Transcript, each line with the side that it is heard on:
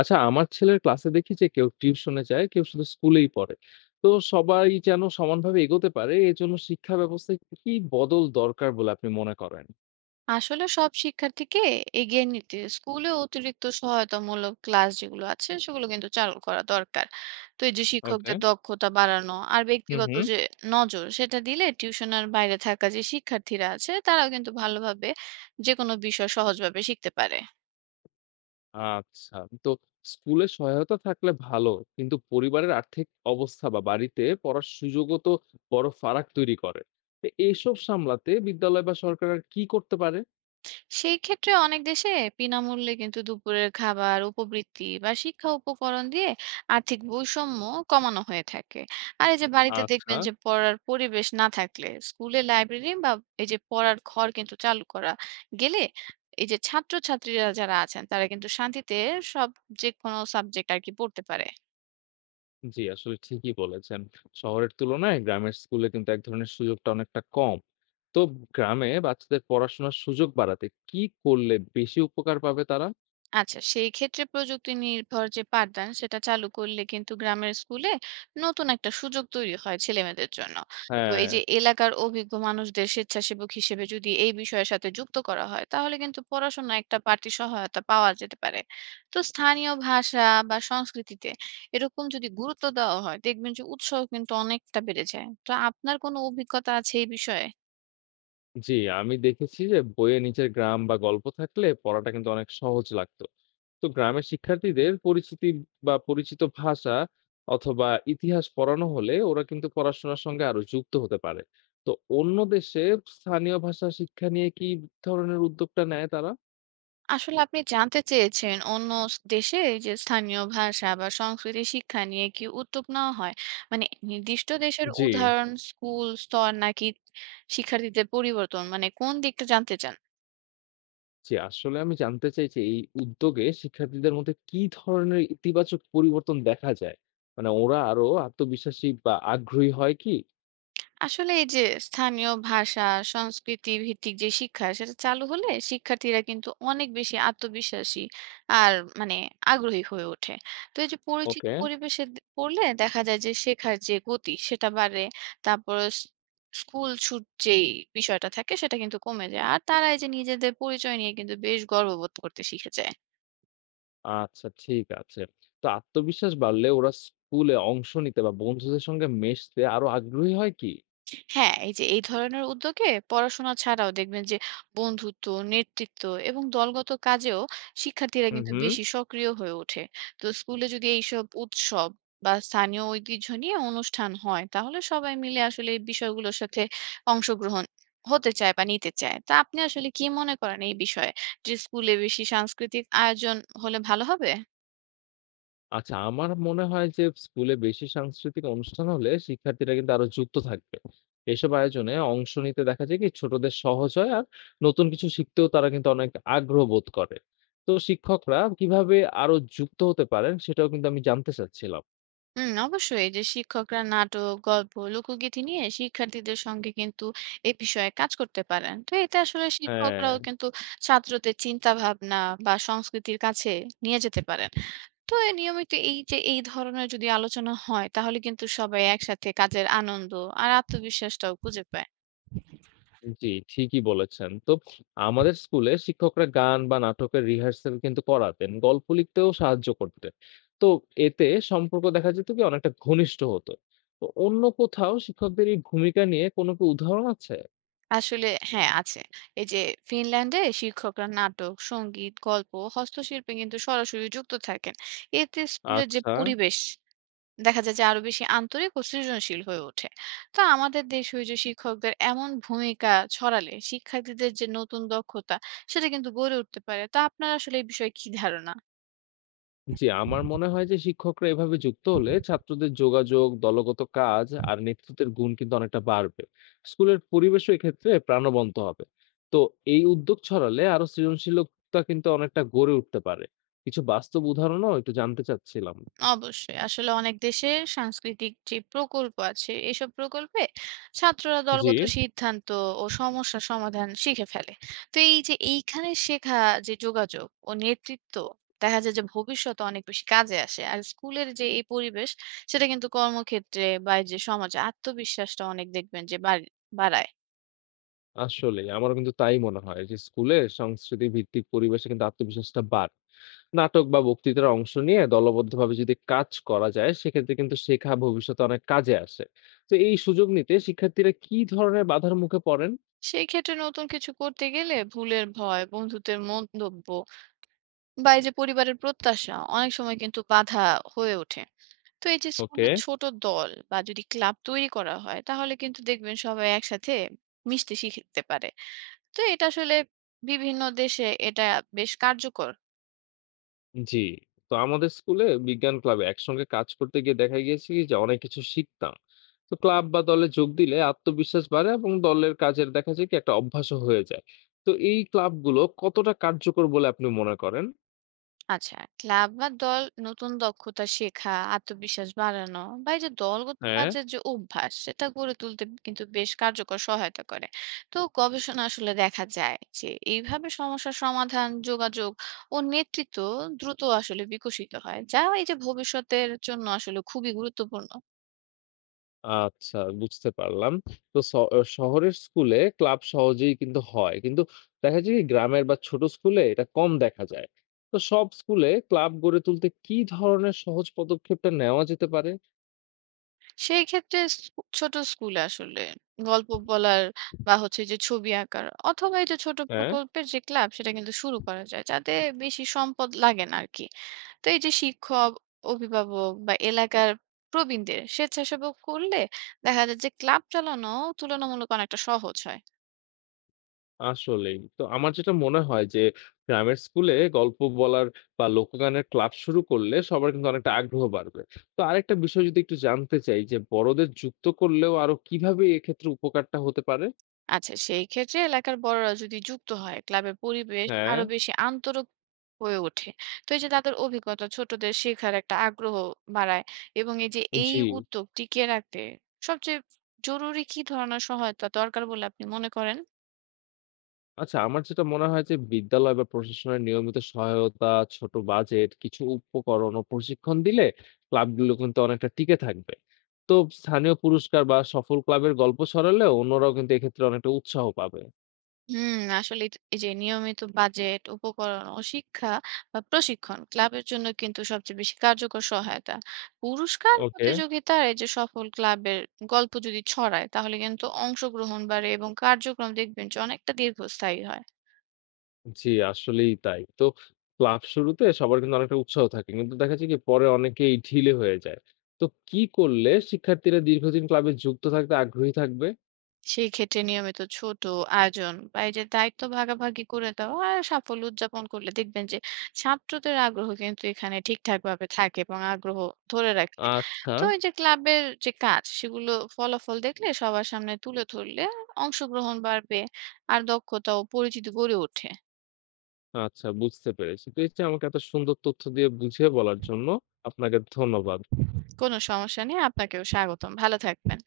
left: আচ্ছা, আমার ছেলের ক্লাসে দেখি যে কেউ টিউশনে যায়, কেউ শুধু স্কুলেই পড়ে। তো সবাই যেন সমানভাবে এগোতে পারে, এর জন্য শিক্ষা ব্যবস্থায় কি বদল দরকার বলে আপনি মনে করেন?
right: আসলে সব শিক্ষার্থীকে এগিয়ে নিতে স্কুলে অতিরিক্ত সহায়তামূলক ক্লাস যেগুলো আছে সেগুলো কিন্তু চালু করা দরকার। তো এই যে
left: ওকে।
right: শিক্ষকদের দক্ষতা বাড়ানো আর
left: হুম,
right: ব্যক্তিগত
left: হুম।
right: যে নজর সেটা দিলে টিউশনের বাইরে থাকা যে শিক্ষার্থীরা আছে তারাও কিন্তু ভালোভাবে যে কোনো বিষয় সহজভাবে শিখতে পারে।
left: আচ্ছা। তো স্কুলে সহায়তা থাকলে ভালো, কিন্তু পরিবারের আর্থিক অবস্থা বা বাড়িতে পড়ার সুযোগও তো বড় ফারাক তৈরি করে। তো এইসব সামলাতে বিদ্যালয় বা সরকার আর কি করতে পারে?
right: সেই ক্ষেত্রে অনেক দেশে বিনামূল্যে কিন্তু দুপুরের খাবার, উপবৃত্তি বা শিক্ষা উপকরণ দিয়ে আর্থিক বৈষম্য কমানো হয়ে থাকে। আর এই যে বাড়িতে
left: আচ্ছা।
right: দেখবেন যে পড়ার পরিবেশ না থাকলে স্কুলে লাইব্রেরি বা এই যে পড়ার ঘর কিন্তু চালু করা গেলে এই যে ছাত্রছাত্রীরা যারা আছেন তারা কিন্তু শান্তিতে সব যে কোনো সাবজেক্ট আর কি পড়তে পারে।
left: জি, আসলে ঠিকই বলেছেন। শহরের তুলনায় গ্রামের স্কুলে কিন্তু এক ধরনের সুযোগটা অনেকটা কম। তো গ্রামে বাচ্চাদের পড়াশোনার সুযোগ বাড়াতে কি করলে বেশি উপকার পাবে তারা?
right: আচ্ছা, সেই ক্ষেত্রে প্রযুক্তি নির্ভর যে পাঠদান সেটা চালু করলে কিন্তু গ্রামের স্কুলে নতুন একটা সুযোগ তৈরি হয় ছেলেমেয়েদের জন্য। তো
left: হ্যাঁ।
right: এই যে এলাকার অভিজ্ঞ মানুষদের স্বেচ্ছাসেবক হিসেবে যদি এই বিষয়ের সাথে যুক্ত করা হয় তাহলে কিন্তু পড়াশোনা একটা পার্টি সহায়তা পাওয়া যেতে পারে। তো স্থানীয় ভাষা বা সংস্কৃতিতে এরকম যদি গুরুত্ব দেওয়া হয় দেখবেন যে উৎসাহ কিন্তু অনেকটা বেড়ে যায়। তো আপনার কোনো অভিজ্ঞতা আছে এই বিষয়ে?
left: জি, আমি দেখেছি যে বইয়ে নিজের গ্রাম বা গল্প থাকলে পড়াটা কিন্তু অনেক সহজ লাগতো। তো গ্রামের শিক্ষার্থীদের পরিচিতি বা পরিচিত ভাষা অথবা ইতিহাস পড়ানো হলে ওরা কিন্তু পড়াশোনার সঙ্গে আরো যুক্ত হতে পারে। তো অন্য দেশে স্থানীয় ভাষা শিক্ষা নিয়ে কি ধরনের উদ্যোগটা নেয় তারা?
right: আসলে আপনি জানতে চেয়েছেন অন্য দেশে এই যে স্থানীয় ভাষা বা সংস্কৃতি শিক্ষা নিয়ে কি উদ্যোগ নেওয়া হয়, মানে নির্দিষ্ট দেশের
left: জি।
right: উদাহরণ, স্কুল স্তর নাকি শিক্ষার্থীদের পরিবর্তন, মানে কোন দিকটা জানতে চান?
left: জি, আসলে আমি জানতে চাই যে এই উদ্যোগে শিক্ষার্থীদের মধ্যে কি ধরনের ইতিবাচক পরিবর্তন দেখা যায়? মানে ওরা আরো আত্মবিশ্বাসী বা আগ্রহী হয় কি?
right: আসলে এই যে স্থানীয় ভাষা, সংস্কৃতি ভিত্তিক যে শিক্ষা সেটা চালু হলে শিক্ষার্থীরা কিন্তু অনেক বেশি আত্মবিশ্বাসী আর মানে আগ্রহী হয়ে ওঠে। তো এই যে পরিচিত
left: ওকে।
right: পরিবেশে পড়লে দেখা যায় যে শেখার যে গতি সেটা বাড়ে। তারপর স্কুল ছুট যেই বিষয়টা থাকে সেটা কিন্তু কমে যায় আর তারা এই যে নিজেদের পরিচয় নিয়ে কিন্তু বেশ গর্ববোধ করতে শিখে যায়।
left: আচ্ছা, ঠিক আছে। তো আত্মবিশ্বাস বাড়লে ওরা স্কুলে অংশ নিতে বা বন্ধুদের সঙ্গে মেশতে আরো আগ্রহী হয় কি?
right: হ্যাঁ, এই যে এই ধরনের উদ্যোগে পড়াশোনা ছাড়াও দেখবেন যে বন্ধুত্ব, নেতৃত্ব এবং দলগত কাজেও শিক্ষার্থীরা
left: হুম,
right: কিন্তু
left: হুম।
right: বেশি সক্রিয় হয়ে ওঠে। তো স্কুলে যদি এইসব উৎসব বা স্থানীয় ঐতিহ্য নিয়ে অনুষ্ঠান হয় তাহলে সবাই মিলে আসলে এই বিষয়গুলোর সাথে অংশগ্রহণ হতে চায় বা নিতে চায়। তা আপনি আসলে কি মনে করেন এই বিষয়ে, যে স্কুলে বেশি সাংস্কৃতিক আয়োজন হলে ভালো হবে?
left: আচ্ছা, আমার মনে হয় যে স্কুলে বেশি সাংস্কৃতিক অনুষ্ঠান হলে শিক্ষার্থীরা কিন্তু আরো যুক্ত থাকবে। এসব আয়োজনে অংশ নিতে দেখা যায় কি ছোটদের সহজ হয় আর নতুন কিছু শিখতেও তারা কিন্তু অনেক আগ্রহ বোধ করে। তো শিক্ষকরা কিভাবে আরো যুক্ত হতে পারেন সেটাও কিন্তু আমি জানতে চাচ্ছিলাম।
right: হুম, অবশ্যই এই যে শিক্ষকরা নাটক, গল্প, লোকগীতি নিয়ে শিক্ষার্থীদের সঙ্গে কিন্তু এ বিষয়ে কাজ করতে পারেন। তো এতে আসলে শিক্ষকরাও
left: হ্যাঁ।
right: কিন্তু ছাত্রদের চিন্তা ভাবনা বা সংস্কৃতির কাছে নিয়ে যেতে পারেন। তো এই নিয়মিত এই যে এই ধরনের যদি আলোচনা হয় তাহলে কিন্তু সবাই একসাথে কাজের আনন্দ আর আত্মবিশ্বাসটাও খুঁজে পায়।
left: জি, ঠিকই বলেছেন। তো আমাদের স্কুলে শিক্ষকরা গান বা নাটকের রিহার্সাল কিন্তু করাতেন। গল্প লিখতেও সাহায্য করতেন। তো এতে সম্পর্ক দেখা যেত কি অনেকটা ঘনিষ্ঠ হতো। তো অন্য কোথাও শিক্ষকদের এই ভূমিকা নিয়ে কোনো কি উদাহরণ আছে?
right: আসলে হ্যাঁ আছে, এই যে ফিনল্যান্ডে শিক্ষকরা নাটক, সঙ্গীত, গল্প, হস্তশিল্পে কিন্তু সরাসরি যুক্ত থাকেন। এতে স্কুলের যে
left: আচ্ছা।
right: পরিবেশ দেখা যায় যে আরো বেশি আন্তরিক ও সৃজনশীল হয়ে ওঠে। তো আমাদের দেশীয় যে শিক্ষকদের এমন ভূমিকা ছড়ালে শিক্ষার্থীদের যে নতুন দক্ষতা সেটা কিন্তু গড়ে উঠতে পারে। তা আপনার আসলে এই বিষয়ে কি ধারণা?
left: জি, আমার মনে হয় যে শিক্ষকরা এভাবে যুক্ত হলে ছাত্রদের যোগাযোগ, দলগত কাজ আর নেতৃত্বের গুণ কিন্তু অনেকটা বাড়বে। স্কুলের পরিবেশও এক্ষেত্রে প্রাণবন্ত হবে। তো এই উদ্যোগ ছড়ালে আরো সৃজনশীলতা কিন্তু অনেকটা গড়ে উঠতে পারে। কিছু বাস্তব উদাহরণও একটু জানতে চাচ্ছিলাম।
right: অবশ্যই। আসলে অনেক দেশে সাংস্কৃতিক যে প্রকল্প আছে, এসব প্রকল্পে ছাত্ররা
left: জি।
right: দলগত সিদ্ধান্ত ও সমস্যা সমাধান শিখে ফেলে। তো এই যে এইখানে শেখা যে যোগাযোগ ও নেতৃত্ব দেখা যায় যে ভবিষ্যতে অনেক বেশি কাজে আসে। আর স্কুলের যে এই পরিবেশ সেটা কিন্তু কর্মক্ষেত্রে বা এই যে সমাজে আত্মবিশ্বাসটা অনেক দেখবেন যে বাড়ায়।
left: আসলেই আমারও কিন্তু তাই মনে হয় যে স্কুলে সংস্কৃতি ভিত্তিক পরিবেশে কিন্তু আত্মবিশ্বাসটা বাড়ে। নাটক বা বক্তৃতার অংশ নিয়ে দলবদ্ধভাবে যদি কাজ করা যায়, সেক্ষেত্রে কিন্তু শেখা ভবিষ্যতে অনেক কাজে আসে। তো এই সুযোগ নিতে শিক্ষার্থীরা কি ধরনের বাধার মুখে পড়েন?
right: সেই ক্ষেত্রে নতুন কিছু করতে গেলে ভুলের ভয়, বন্ধুত্বের মন্তব্য বা এই যে পরিবারের প্রত্যাশা অনেক সময় কিন্তু বাধা হয়ে ওঠে। তো এই যে
left: ওকে।
right: স্কুলের ছোট দল বা যদি ক্লাব তৈরি করা হয় তাহলে কিন্তু দেখবেন সবাই একসাথে মিশতে শিখতে পারে। তো এটা আসলে বিভিন্ন দেশে এটা বেশ কার্যকর।
left: জি। তো আমাদের স্কুলে বিজ্ঞান ক্লাবে একসঙ্গে কাজ করতে গিয়ে দেখা গিয়েছে কি যে অনেক কিছু শিখতাম। তো ক্লাব বা দলে যোগ দিলে আত্মবিশ্বাস বাড়ে এবং দলের কাজের দেখা যায় কি একটা অভ্যাসও হয়ে যায়। তো এই ক্লাবগুলো কতটা কার্যকর বলে আপনি মনে করেন?
right: আচ্ছা, ক্লাব বা দল নতুন দক্ষতা শেখা, আত্মবিশ্বাস বাড়ানো বা এই যে দলগত
left: হ্যাঁ।
right: কাজের যে অভ্যাস সেটা গড়ে তুলতে কিন্তু বেশ কার্যকর সহায়তা করে। তো গবেষণা আসলে দেখা যায় যে এইভাবে সমস্যার সমাধান, যোগাযোগ ও নেতৃত্ব দ্রুত আসলে বিকশিত হয়, যা এই যে ভবিষ্যতের জন্য আসলে খুবই গুরুত্বপূর্ণ।
left: আচ্ছা, বুঝতে পারলাম। তো শহরের স্কুলে ক্লাব সহজেই কিন্তু হয়। কিন্তু দেখা যায় কি গ্রামের বা ছোট স্কুলে এটা কম দেখা যায়। তো সব স্কুলে ক্লাব গড়ে তুলতে কি ধরনের সহজ পদক্ষেপটা নেওয়া যেতে পারে?
right: সেই ক্ষেত্রে ছোট স্কুলে আসলে গল্প বলার বা হচ্ছে যে ছবি আঁকার অথবা এই যে ছোট
left: হ্যাঁ।
right: প্রকল্পের যে ক্লাব সেটা কিন্তু শুরু করা যায়, যাতে বেশি সম্পদ লাগে না আর কি। তো এই যে শিক্ষক, অভিভাবক বা এলাকার প্রবীণদের স্বেচ্ছাসেবক করলে দেখা যায় যে ক্লাব চালানো তুলনামূলক অনেকটা সহজ হয়।
left: আসলেই। তো আমার যেটা মনে হয় যে গ্রামের স্কুলে গল্প বলার বা লোকগানের ক্লাব শুরু করলে সবার কিন্তু অনেকটা আগ্রহ বাড়বে। তো আরেকটা বিষয় যদি একটু জানতে চাই যে বড়দের যুক্ত করলেও আরো কিভাবে এক্ষেত্রে উপকারটা হতে পারে?
right: আচ্ছা, সেই ক্ষেত্রে এলাকার বড়রা যদি যুক্ত হয়, ক্লাবের পরিবেশ
left: হ্যাঁ।
right: আরো বেশি আন্তরক হয়ে ওঠে। তো এই যে তাদের অভিজ্ঞতা ছোটদের শেখার একটা আগ্রহ বাড়ায় এবং এই যে এই
left: জি।
right: উদ্যোগ টিকিয়ে রাখতে সবচেয়ে জরুরি কি ধরনের সহায়তা দরকার বলে আপনি মনে করেন?
left: আচ্ছা, আমার যেটা মনে হয় যে বিদ্যালয় বা প্রশাসনের নিয়মিত সহায়তা, ছোট বাজেট, কিছু উপকরণ ও প্রশিক্ষণ দিলে ক্লাবগুলো কিন্তু অনেকটা টিকে থাকবে। তো স্থানীয় পুরস্কার বা সফল ক্লাবের গল্প ছড়ালে অন্যরাও কিন্তু এক্ষেত্রে অনেকটা উৎসাহ পাবে।
right: হুম, আসলে এই যে নিয়মিত বাজেট, উপকরণ ও শিক্ষা বা প্রশিক্ষণ ক্লাবের জন্য কিন্তু সবচেয়ে বেশি কার্যকর সহায়তা। পুরস্কার,
left: ওকে।
right: প্রতিযোগিতার এই যে সফল ক্লাবের গল্প যদি ছড়ায় তাহলে কিন্তু অংশগ্রহণ বাড়ে এবং কার্যক্রম দেখবেন যে অনেকটা দীর্ঘস্থায়ী হয়।
left: জি, আসলেই তাই। তো ক্লাব শুরুতে সবার কিন্তু অনেকটা উৎসাহ থাকে। কিন্তু দেখা যায় কি পরে অনেকেই ঢিলে হয়ে যায়। তো কি করলে শিক্ষার্থীরা দীর্ঘদিন ক্লাবে যুক্ত থাকতে আগ্রহী থাকবে?
right: সেই ক্ষেত্রে নিয়মিত ছোট আয়োজন বা এই যে দায়িত্ব ভাগাভাগি করে দেওয়া আর সাফল্য উদযাপন করলে দেখবেন যে ছাত্রদের আগ্রহ কিন্তু এখানে ঠিকঠাক ভাবে থাকে এবং আগ্রহ ধরে রাখে।
left: আচ্ছা।
right: তো এই যে ক্লাবের যে কাজ সেগুলো ফলাফল দেখলে সবার সামনে তুলে ধরলে অংশগ্রহণ বাড়বে আর দক্ষতা ও পরিচিতি গড়ে ওঠে।
left: আচ্ছা, বুঝতে পেরেছি। তো এই যে আমাকে এত সুন্দর তথ্য দিয়ে বুঝিয়ে বলার জন্য আপনাকে ধন্যবাদ।
right: কোনো সমস্যা নেই, আপনাকেও স্বাগতম, ভালো থাকবেন।